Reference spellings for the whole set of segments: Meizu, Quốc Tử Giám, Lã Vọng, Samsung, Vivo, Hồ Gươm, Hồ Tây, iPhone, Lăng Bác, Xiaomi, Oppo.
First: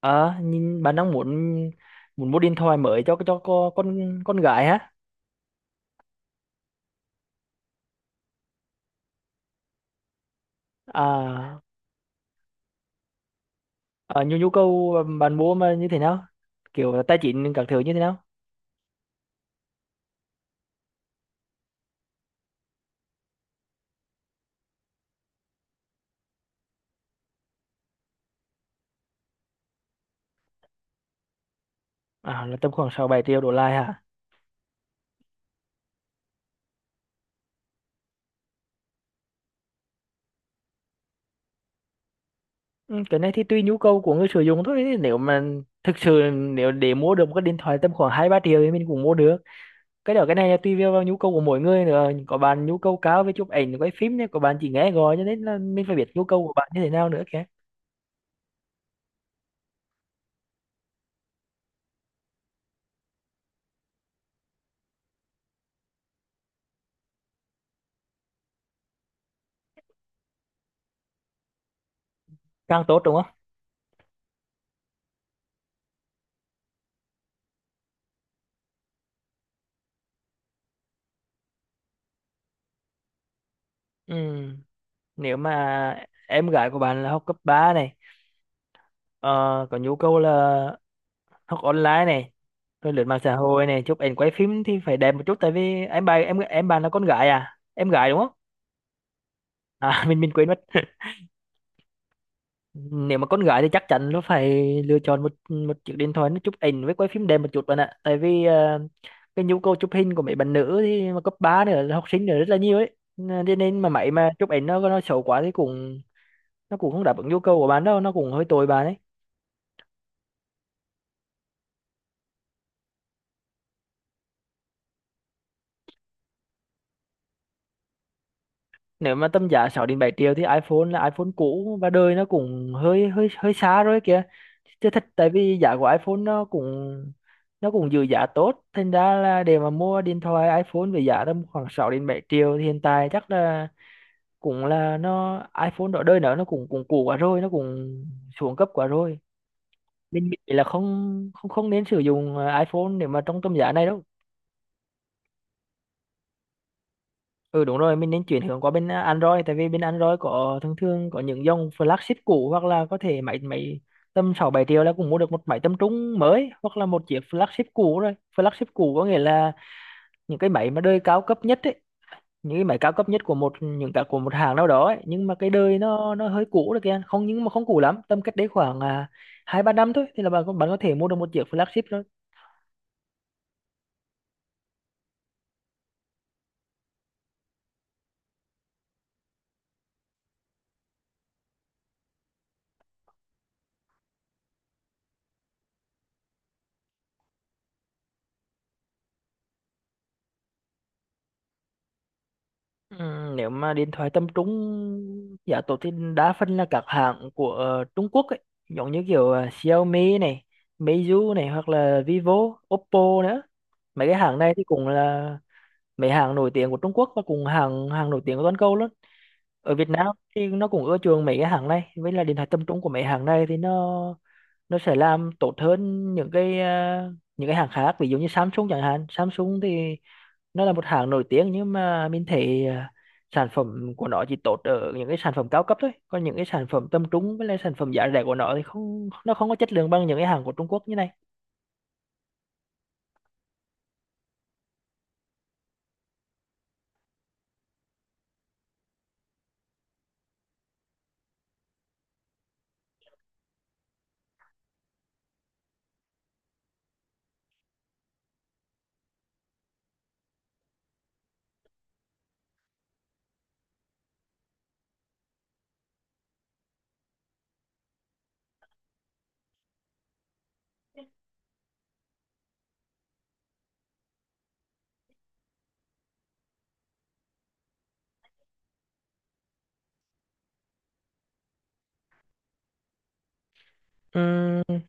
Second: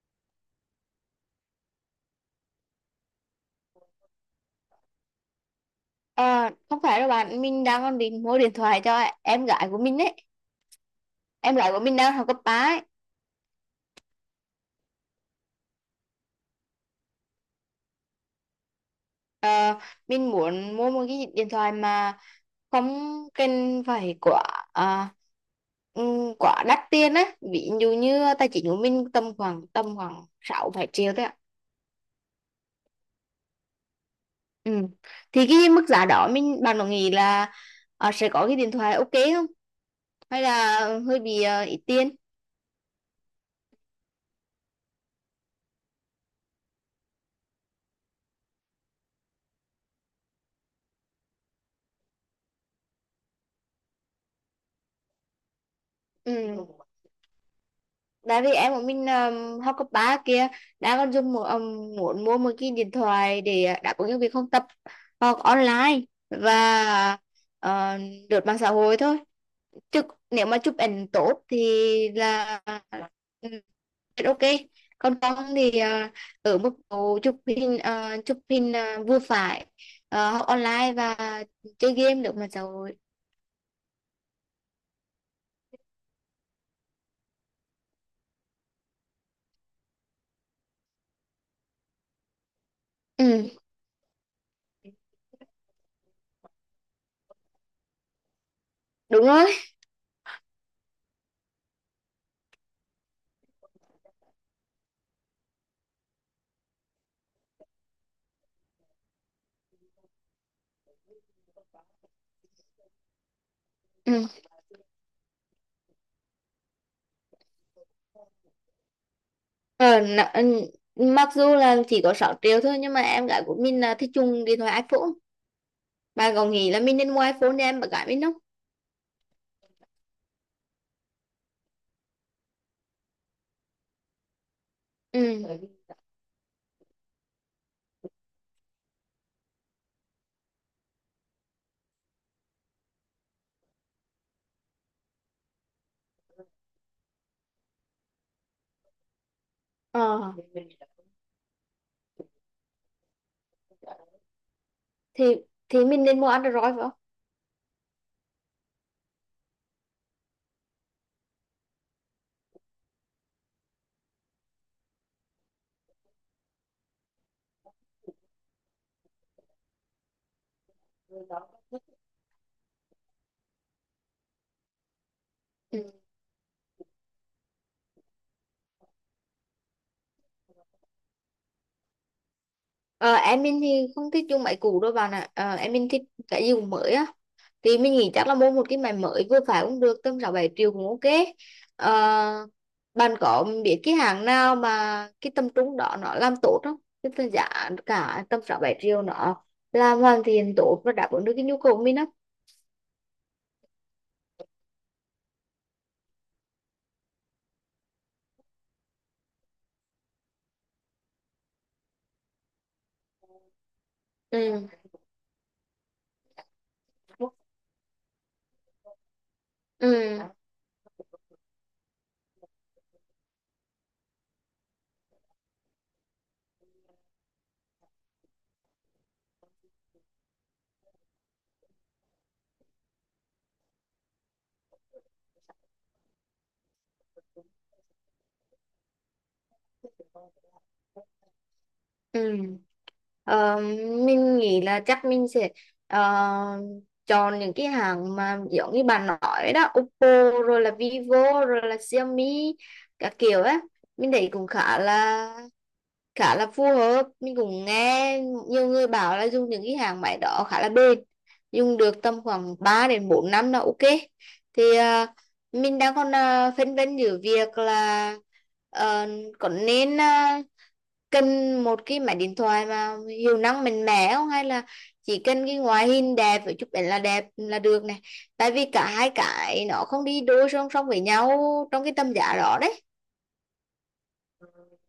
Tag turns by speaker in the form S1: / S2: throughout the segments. S1: Nhìn bạn đang muốn muốn mua điện thoại mới cho con gái hả?
S2: Ờ, không phải đâu bạn, mình đang còn định mua điện thoại cho em gái của mình ấy. Em
S1: à,
S2: gái của mình đang học cấp 3 ấy.
S1: nhu nhu cầu bạn mua mà như thế nào, kiểu là tài chính các thứ như thế nào?
S2: Ờ, mình muốn mua một cái điện thoại mà không cần phải à, quá đắt tiền á. Ví dụ như tài chính của mình tầm khoảng 6 7 triệu thôi ạ.
S1: Là tầm khoảng sáu bảy triệu đổ lại hả?
S2: Ừ. Thì cái mức giá đó mình bạn có nghĩ là sẽ có cái điện thoại ok không? Hay là hơi bị ít tiền?
S1: Ừ, cái này thì tùy nhu cầu của người sử dụng thôi. Nếu mà thực sự nếu để mua được một cái điện thoại tầm khoảng hai ba triệu thì mình cũng mua được. Cái đó, cái này là tùy vào vào nhu cầu của mỗi người nữa. Có bạn nhu cầu cao về chụp ảnh quay phim, có bạn chỉ nghe gọi, cho nên là mình phải biết nhu cầu của
S2: Ừ.
S1: bạn như thế nào nữa kìa.
S2: Tại vì em của mình học cấp 3 kia đã còn dùng một muốn mua một cái điện thoại để đáp ứng những việc học tập, học online và ờ, lướt mạng xã hội thôi, chứ nếu mà chụp ảnh tốt thì là
S1: Càng tốt đúng không?
S2: ừ, ok. Còn con thì ở mức độ chụp hình vừa phải, học online và chơi game lướt mạng xã hội.
S1: Ừ, nếu mà em gái của bạn là học cấp 3 này, ờ, có nhu cầu là học online này, rồi lướt mạng xã
S2: Ừ,
S1: hội này, chụp ảnh quay phim thì phải đẹp một chút, tại vì em bạn em bạn là con gái, à, em gái đúng không?
S2: đúng rồi.
S1: À, mình quên mất. Nếu mà con gái thì chắc chắn nó phải lựa chọn một một chiếc điện thoại nó chụp ảnh với quay phim đẹp một chút, bạn ạ. Tại vì cái nhu cầu chụp hình của mấy bạn nữ thì mà cấp 3 nữa, là học sinh nữa, rất là nhiều ấy, nên nên mà máy
S2: Ừ.
S1: mà chụp ảnh nó xấu quá thì cũng, nó cũng không đáp ứng nhu cầu của bạn đâu, nó cũng hơi tồi bạn ấy.
S2: Ờ, mặc dù là chỉ có 6 triệu thôi nhưng mà em gái của mình là thích dùng điện thoại iPhone. Bà có nghĩ là mình nên mua iPhone để em bạn gái mình không?
S1: Nếu mà tầm giá 6 đến 7 triệu thì iPhone là iPhone cũ, và đời nó cũng hơi hơi hơi xa rồi kìa, chứ thật. Tại vì
S2: Ừ.
S1: giá của iPhone nó cũng giữ giá tốt, thành ra là để mà mua điện thoại iPhone với giá tầm khoảng 6 đến 7 triệu thì hiện tại chắc là cũng là nó, iPhone đó đời nó cũng cũng cũ quá rồi, nó cũng xuống cấp quá rồi. Mình
S2: ờ,
S1: nghĩ là không không không nên sử dụng iPhone để mà trong tầm giá này đâu.
S2: thì thì mình nên mua Android phải không?
S1: Ừ đúng rồi, mình nên chuyển hướng qua bên Android, tại vì bên Android có thường thường có những dòng flagship cũ, hoặc là có thể máy máy tầm 6 7 triệu là cũng mua được một máy tầm trung mới, hoặc là một chiếc flagship cũ rồi. Flagship cũ có nghĩa là những cái máy mà đời cao cấp nhất ấy, những cái máy cao cấp nhất của một, những cả của một hãng nào đó ấy. Nhưng mà cái đời
S2: Ừ.
S1: nó hơi cũ rồi kìa, không, nhưng mà không cũ lắm, tầm cách đấy khoảng hai ba năm thôi, thì là bạn có thể mua được một chiếc flagship.
S2: Ờ, em mình thì không thích dùng máy cũ đâu bà nè. Ờ, em mình thích cái gì cũng mới á. Thì mình nghĩ chắc là mua một cái máy mới vừa phải cũng được, tầm 6-7 triệu cũng ok. Ờ, bạn có biết cái hàng nào mà cái tầm trung đó nó làm tốt không? Cái tầm giá cả tầm 6-7 triệu nó làm hoàn thiện tốt và đáp ứng được cái nhu cầu của mình không?
S1: Ừ, nếu mà điện thoại tầm trung giá tốt thì đa phần là các hãng của Trung Quốc ấy, giống như kiểu Xiaomi này, Meizu này, hoặc là Vivo, Oppo nữa. Mấy cái hãng này thì
S2: Ừ.
S1: cũng là mấy hãng nổi tiếng của Trung Quốc, và cũng hàng hàng nổi tiếng của toàn cầu luôn. Ở Việt Nam
S2: Ừ.
S1: thì nó cũng ưa chuộng mấy cái hãng này, với là điện thoại tầm trung của mấy hãng này thì nó sẽ làm tốt hơn những cái, những cái hãng khác, ví dụ như Samsung chẳng hạn. Samsung thì nó là một hãng nổi tiếng nhưng mà mình thấy sản phẩm của nó chỉ tốt ở những cái sản phẩm cao cấp thôi, còn những cái sản phẩm tầm trung với lại sản phẩm giá rẻ của nó thì không, nó không có chất lượng bằng những cái hàng của Trung Quốc như này.
S2: Ừ. Ờ, mình nghĩ là chắc mình sẽ ờ, chọn những cái hàng mà giống như bạn nói đó: Oppo rồi là Vivo rồi là Xiaomi các kiểu á. Mình thấy cũng khá là phù hợp. Mình cũng nghe nhiều người bảo là dùng những cái hàng máy đó khá là bền, dùng được tầm khoảng 3 đến 4 năm là ok. Thì mình đang còn phân vân giữa việc là ờ, có nên cần một cái máy điện thoại mà hiệu năng mạnh mẽ không, hay là chỉ cần cái ngoại hình đẹp với chụp ảnh là đẹp là được này. Tại vì cả hai cái nó không đi đôi song song với nhau trong cái tầm giá đó đấy.
S1: Ừm,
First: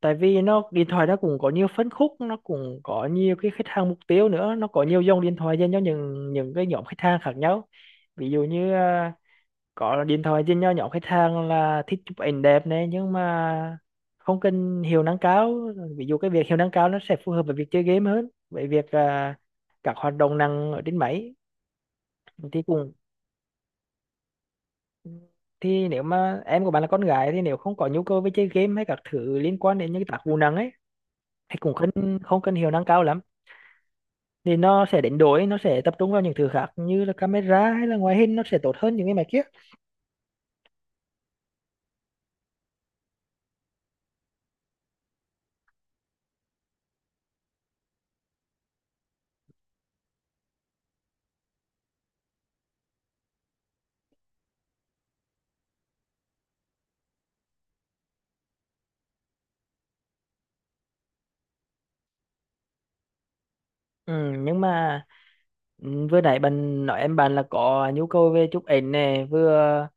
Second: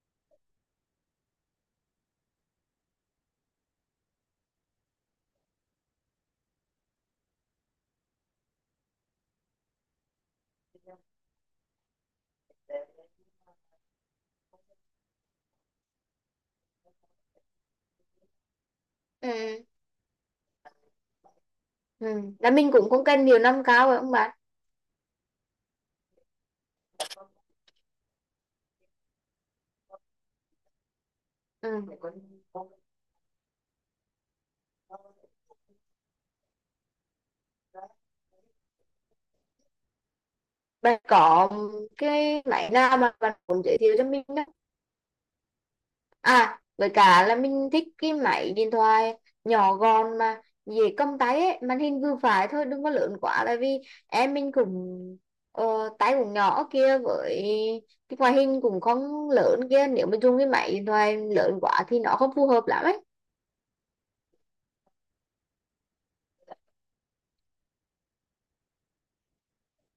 S1: tại vì nó điện thoại nó cũng có nhiều phân khúc, nó cũng có nhiều cái khách hàng mục tiêu nữa, nó có nhiều dòng điện thoại dành cho những cái nhóm khách hàng khác nhau. Ví dụ như có điện thoại trên nho nhỏ, khách hàng là thích chụp ảnh đẹp này nhưng mà không cần hiệu năng cao. Ví dụ cái việc hiệu năng cao nó sẽ phù hợp với việc chơi game hơn, với việc
S2: Ừ.
S1: các hoạt động năng ở trên máy.
S2: Ừ. Là
S1: Thì
S2: mình cũng
S1: cũng,
S2: không cần nhiều năm cao rồi không bạn.
S1: thì nếu mà em của bạn là con gái thì nếu không có nhu cầu với chơi game hay các thứ liên quan đến những cái tác vụ nặng ấy thì cũng không,
S2: Ừ.
S1: không cần hiệu năng cao lắm, thì nó sẽ đánh đổi, nó sẽ tập trung vào những thứ khác như là camera hay là ngoại hình, nó sẽ tốt hơn những cái máy kia.
S2: Bạn có cái máy nào mà bạn muốn giới thiệu cho mình? À, với cả là mình thích cái máy điện thoại nhỏ gọn mà dễ cầm tay ấy, màn hình vừa phải thôi, đừng có lớn quá. Tại vì em mình cũng ờ, tay cũng nhỏ kia, với cái ngoại hình cũng không lớn kia, nếu mà dùng cái máy điện thoại lớn quá thì nó không phù hợp lắm ấy.
S1: Ừ, nhưng mà ừ, vừa nãy bạn nói em bạn là có nhu cầu về chụp ảnh này, vừa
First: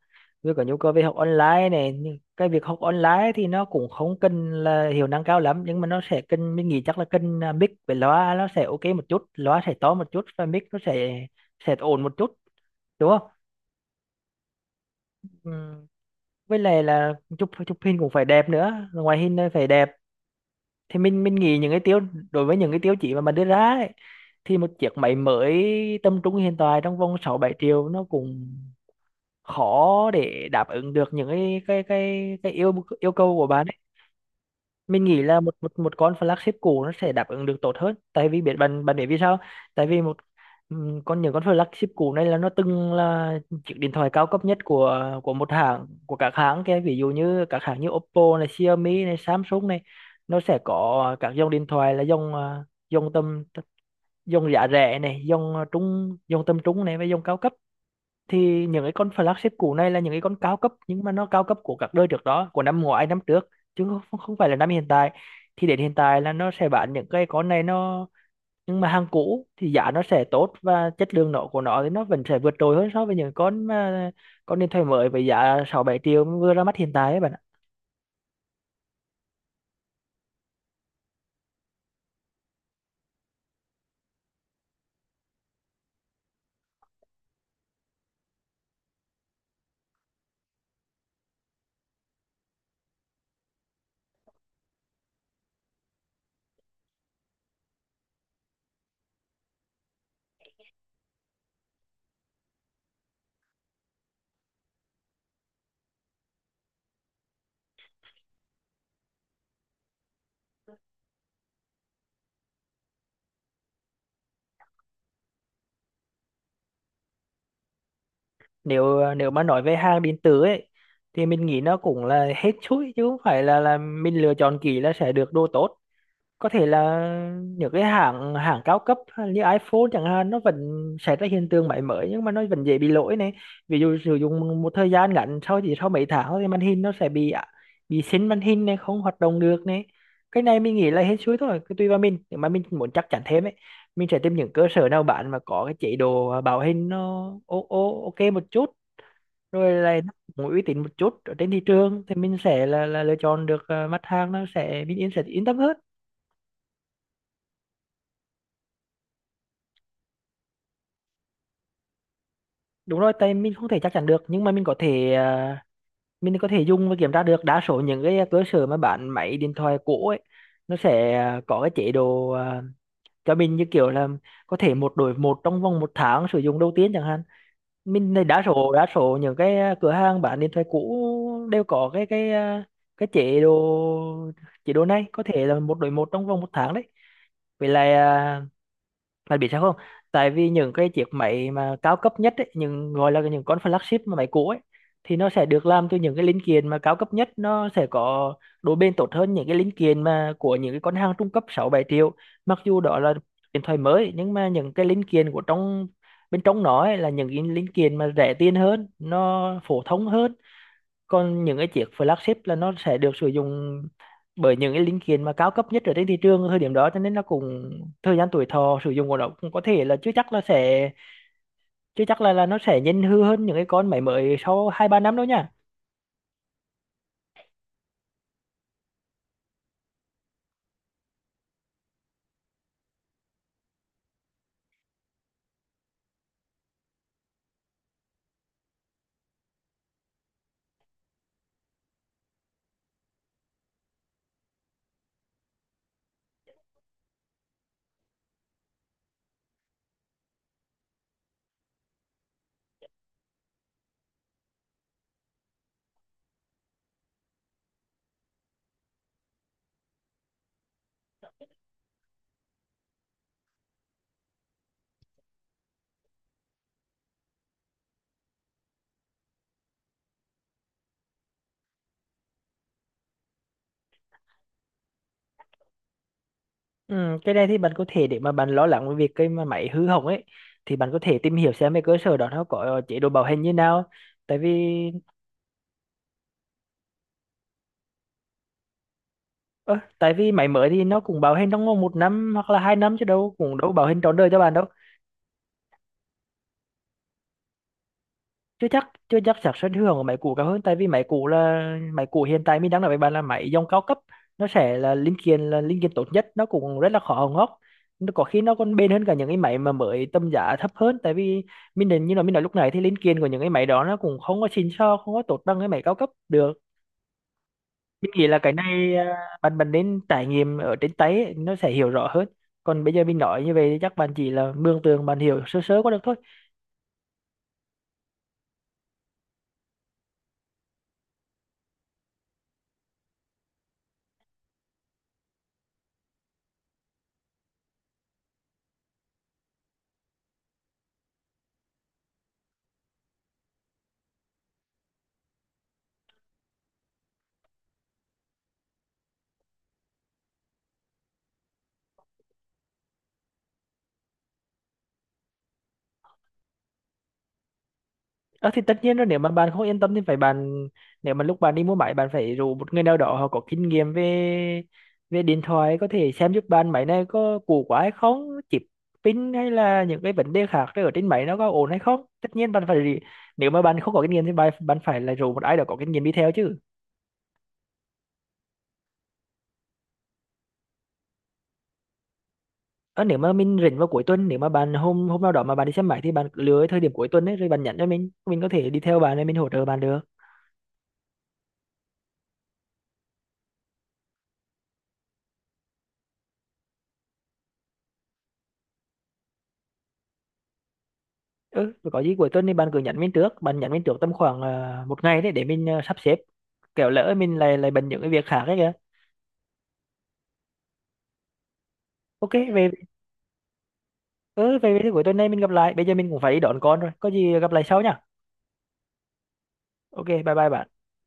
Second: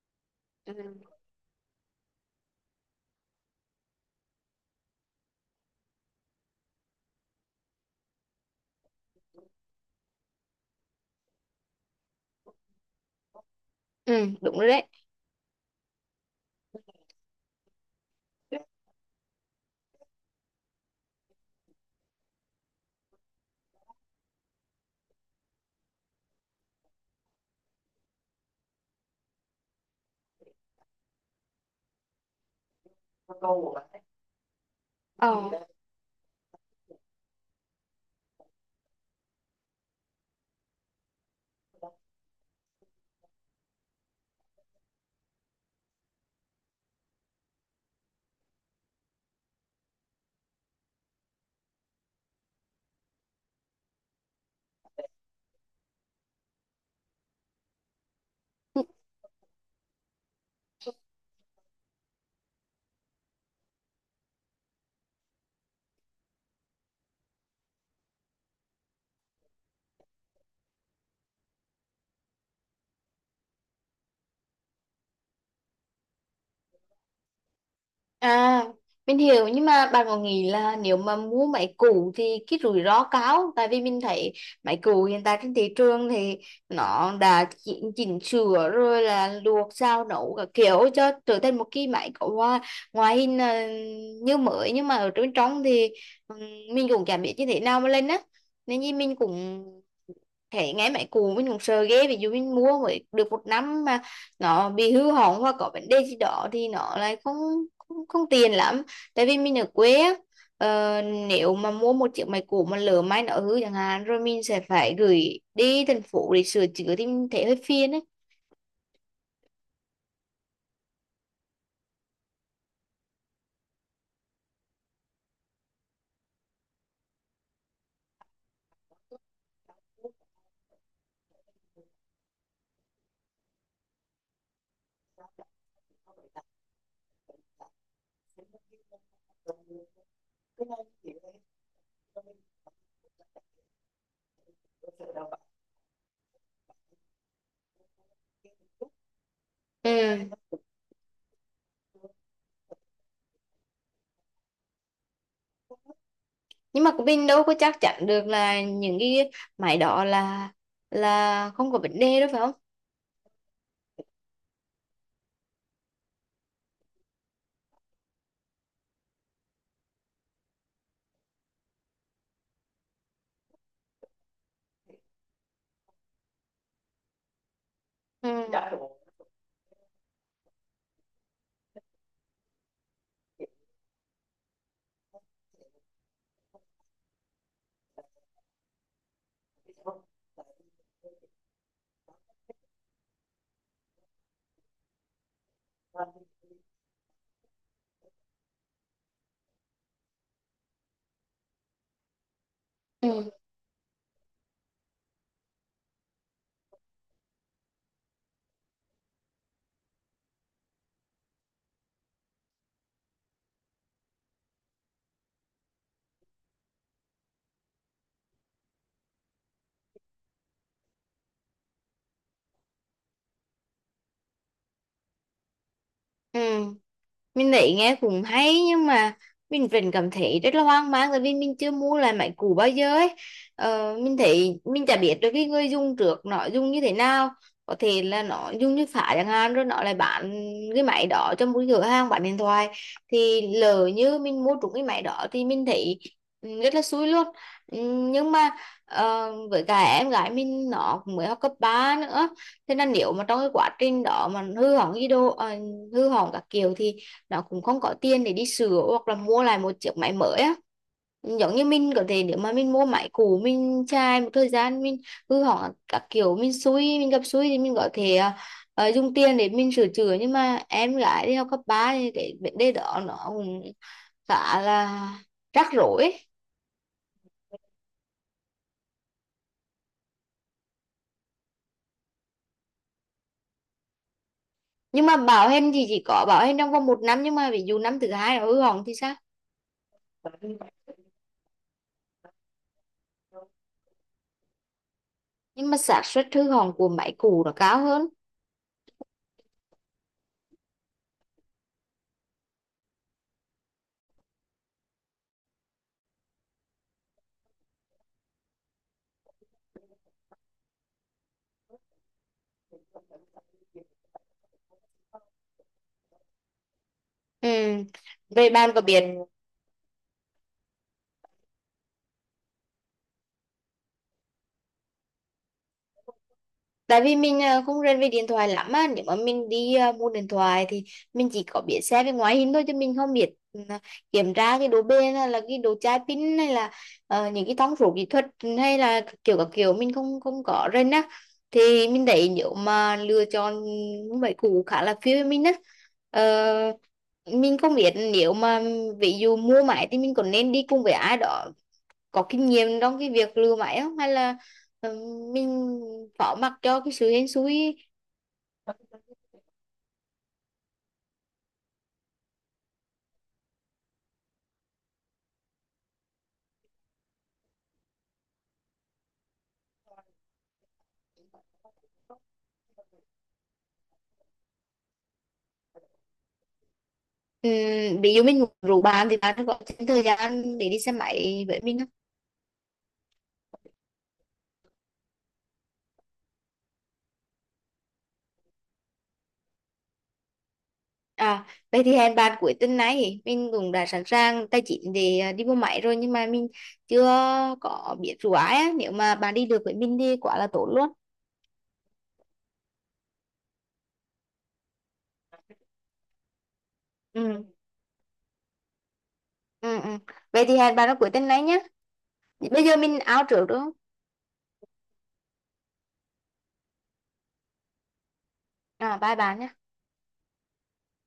S1: vừa có nhu cầu về
S2: Ừ.
S1: học online này. Nhưng cái việc học online thì nó cũng không cần là hiệu năng cao lắm, nhưng mà nó sẽ cần, mình nghĩ chắc là cần mic với loa nó sẽ ok một chút, loa sẽ to một chút và mic nó sẽ ổn một chút, đúng không?
S2: Ừ, đúng rồi đấy.
S1: Ừ. Với lại là chụp chụp hình cũng phải đẹp nữa, ngoại hình nó phải đẹp. Thì mình nghĩ những cái tiêu, đối với những cái tiêu chí mà mình đưa ra ấy, thì một chiếc máy mới tầm trung hiện tại trong vòng 6 7 triệu nó cũng khó để đáp ứng được những cái yêu yêu cầu của bạn. Mình nghĩ là
S2: Ờ.
S1: một một một con flagship cũ nó sẽ đáp ứng được tốt hơn. Tại vì biết bạn bạn biết vì sao? Tại vì một con, những con flagship cũ này là nó từng là chiếc điện thoại cao cấp nhất của, một hãng, của các hãng kia, ví dụ như các hãng như Oppo này, Xiaomi này, Samsung này. Nó sẽ có các dòng điện thoại là dòng dòng tầm, dòng giá rẻ này, dòng trung, dòng tầm trung này, và dòng cao cấp. Thì những cái con flagship cũ này là những cái con cao cấp, nhưng mà nó cao cấp của các đời trước đó, của năm ngoái, năm trước, chứ không phải là năm hiện tại. Thì đến hiện tại là nó sẽ bán những cái con này nó, nhưng mà hàng cũ thì giá nó sẽ tốt, và chất lượng nó của nó thì nó vẫn sẽ vượt trội hơn so với những con mà, con điện thoại mới với giá sáu bảy triệu vừa ra mắt hiện tại ấy, bạn ạ.
S2: À, mình hiểu nhưng mà bạn có nghĩ là nếu mà mua máy cũ thì cái rủi ro cao, tại vì mình thấy máy cũ hiện tại trên thị trường thì nó đã chỉnh sửa rồi là luộc sao nấu các kiểu cho trở thành một cái máy có ngoại hình là như mới nhưng mà ở bên trong thì ừm, mình cũng chả biết như thế nào mà lên á. Nên như mình cũng, thế nghe mấy cụ mình cũng sợ ghê. Ví dụ mình mua mới được một năm mà nó bị hư hỏng hoặc có vấn đề gì đó thì nó lại không không, không tiền lắm, tại vì mình ở quê á. ờ, Nếu mà mua một chiếc máy cũ mà lỡ may nó hư chẳng hạn rồi mình sẽ phải gửi đi thành phố để sửa chữa thì mình thấy hơi phiền ấy.
S1: Nếu Nếu mà nói về hàng điện tử ấy, thì mình nghĩ nó cũng là hết chuỗi, chứ không phải là mình lựa chọn kỹ là sẽ được đồ tốt. Có thể là những cái hãng hãng cao cấp hay như iPhone chẳng hạn nó vẫn xảy ra hiện tượng máy mới nhưng mà nó vẫn dễ bị lỗi này. Ví dụ sử dụng một thời gian ngắn sau, chỉ sau mấy tháng thì màn hình nó sẽ bị bị xin màn hình này, không hoạt động được này. Cái này mình nghĩ là hết suối thôi, cứ tùy vào mình. Nếu mà mình muốn chắc chắn thêm ấy, mình sẽ tìm những cơ sở nào bạn mà có cái chế độ bảo hành nó ô ô ok một chút, rồi là nó
S2: Ừ.
S1: cũng uy tín một chút ở trên thị trường, thì mình sẽ là lựa chọn được mặt hàng, nó sẽ mình sẽ yên tâm hơn.
S2: Nhưng mà mình đâu có chắc chắn được là những cái máy đó là không có vấn đề đâu phải không?
S1: Đúng rồi, tại mình không thể chắc chắn được, nhưng mà mình có thể mình có thể dùng và kiểm tra được. Đa số những cái cơ sở mà bán máy điện thoại cũ ấy nó sẽ có cái chế độ cho mình, như kiểu là có thể một đổi một trong vòng một tháng sử dụng đầu tiên chẳng hạn. Mình này,
S2: Ừ.
S1: đa số những cái cửa hàng bán điện thoại cũ đều có cái cái chế độ này có thể là một đổi một trong vòng một tháng đấy. Vậy là, bạn biết sao không? Tại vì những cái chiếc máy mà cao cấp nhất ấy, những gọi là những con flagship mà máy cũ ấy, thì nó sẽ được làm từ những cái linh kiện mà cao cấp nhất, nó sẽ có độ bền tốt hơn những cái linh kiện mà của những cái con hàng trung cấp 6 7 triệu. Mặc dù đó là
S2: Ừ.
S1: điện thoại mới, nhưng mà những cái linh kiện của trong bên trong nó ấy, là những cái linh kiện mà rẻ tiền hơn, nó phổ thông hơn. Còn những cái chiếc flagship là nó sẽ được sử dụng bởi những cái linh kiện mà cao cấp nhất ở trên thị trường ở thời điểm đó, cho nên nó cũng thời gian tuổi thọ sử dụng của nó cũng có thể là chưa chắc là nó sẽ nhanh hư hơn những cái con máy mới sau hai ba năm đâu nha.
S2: Ừ. Mình thấy nghe cũng hay nhưng mà mình vẫn cảm thấy rất là hoang mang, tại vì mình chưa mua lại máy cũ bao giờ ấy. Ờ, mình thấy mình chả biết được cái người dùng trước nó dùng như thế nào. Có thể là nó dùng như phá chẳng hạn rồi nó lại bán cái máy đó cho một cửa hàng bán điện thoại, thì lỡ như mình mua trúng cái máy đó thì mình thấy ừ, rất là xui luôn. Ừ, nhưng mà với cả em gái mình nó cũng mới học cấp 3 nữa, thế nên nếu mà trong cái quá trình đó mà hư hỏng gì đồ hư hỏng các kiểu thì nó cũng không có tiền để đi sửa hoặc là mua lại một chiếc máy mới á. Giống như mình có thể nếu mà mình mua máy cũ mình chai một thời gian mình hư hỏng các kiểu mình xui mình gặp xui thì mình có thể dùng tiền để mình sửa chữa, nhưng mà em gái đi học cấp 3 thì cái vấn đề đó nó cũng khá là rắc rối ấy.
S1: Ừ, cái này thì bạn có thể, để mà bạn lo lắng về việc cái mà máy hư hỏng ấy thì bạn có thể tìm hiểu xem cái cơ sở đó nó có chế độ bảo hành như nào, tại vì
S2: Nhưng mà bảo hành thì chỉ có bảo hành trong vòng một năm, nhưng mà ví dụ năm thứ hai nó hư hỏng thì sao?
S1: tại vì máy mới thì nó cũng bảo hành trong vòng một năm hoặc là hai năm chứ đâu, cũng đâu bảo hành trọn đời cho bạn đâu.
S2: Nhưng mà xác suất hư hỏng của máy cũ nó cao hơn.
S1: Chưa chắc xác suất hưởng của máy cũ cao hơn. Tại vì máy cũ là, máy cũ hiện tại mình đang nói với bạn là máy dòng cao cấp, nó sẽ là linh kiện tốt nhất, nó cũng rất là khó hỏng hóc. Nó có khi nó còn bền hơn cả những cái máy mà mới tầm giá thấp hơn, tại vì mình định như là mình nói lúc này thì linh kiện của những cái máy đó nó cũng không có xịn sò, không có tốt bằng cái máy cao cấp được.
S2: Ừ.
S1: Mình nghĩ là
S2: Vậy
S1: cái
S2: bạn có
S1: này
S2: biết,
S1: bạn bạn nên trải nghiệm ở trên tay ấy, nó sẽ hiểu rõ hơn. Còn bây giờ mình nói như vậy thì chắc bạn chỉ là mường tượng, bạn hiểu sơ sơ qua được thôi.
S2: tại vì mình không rành về điện thoại lắm á, nếu mà mình đi mua điện thoại thì mình chỉ có biết xét về ngoại hình thôi chứ mình không biết kiểm tra cái độ bền hay là cái độ chai pin hay là những cái thông số kỹ thuật hay là kiểu các kiểu mình không không có rành á. Thì mình thấy nếu mà lựa chọn mấy cũ khá là phiêu với mình á. Ờ, mình không biết nếu mà ví dụ mua máy thì mình còn nên đi cùng với ai đó có kinh nghiệm trong cái việc lừa máy không, hay là ờ, mình phó mặc cho cái sự hên xui.
S1: Ờ thì tất nhiên rồi, nếu mà bạn không yên tâm thì phải bạn, nếu mà lúc bạn đi mua máy bạn phải rủ một người nào đó họ có kinh nghiệm về về điện thoại, có thể xem giúp bạn máy này có cũ quá hay không, chip, pin hay là những cái vấn đề khác ở trên máy nó có ổn hay không. Tất nhiên bạn phải, nếu mà bạn không có kinh nghiệm thì bạn bạn phải là rủ một ai đó có kinh nghiệm đi theo chứ.
S2: Ví dụ mình rủ bạn thì bạn có thêm thời gian để đi xe máy với mình không?
S1: Ờ, Nếu mà mình rảnh vào cuối tuần, nếu mà bạn hôm hôm nào đó mà bạn đi xem máy thì bạn cứ lựa cái thời điểm cuối tuần ấy, rồi bạn nhắn cho mình có thể đi theo bạn rồi mình hỗ trợ bạn được.
S2: À, vậy thì hẹn bạn cuối tuần này. Mình cũng đã sẵn sàng tài chính để đi mua máy rồi nhưng mà mình chưa có biết rủ ai á. Nếu mà bạn đi được với mình thì quá là tốt luôn.
S1: Ừ, rồi có gì cuối tuần thì bạn cứ nhắn mình trước, bạn nhắn mình trước tầm khoảng một ngày đấy, để mình sắp xếp, kẻo lỡ mình
S2: Ừ.
S1: lại lại bận những cái việc khác ấy kìa.
S2: Ừ, ừ. Vậy thì hẹn bạn vào cuối tuần này nhé.
S1: OK
S2: Bây
S1: về.
S2: giờ mình out trước đúng không?
S1: Ừ về, thì cuối tuần này mình gặp lại, bây giờ mình cũng phải đi đón con rồi, có gì gặp lại sau nhá.
S2: À, bye bạn nhé.
S1: OK, bye bye bạn.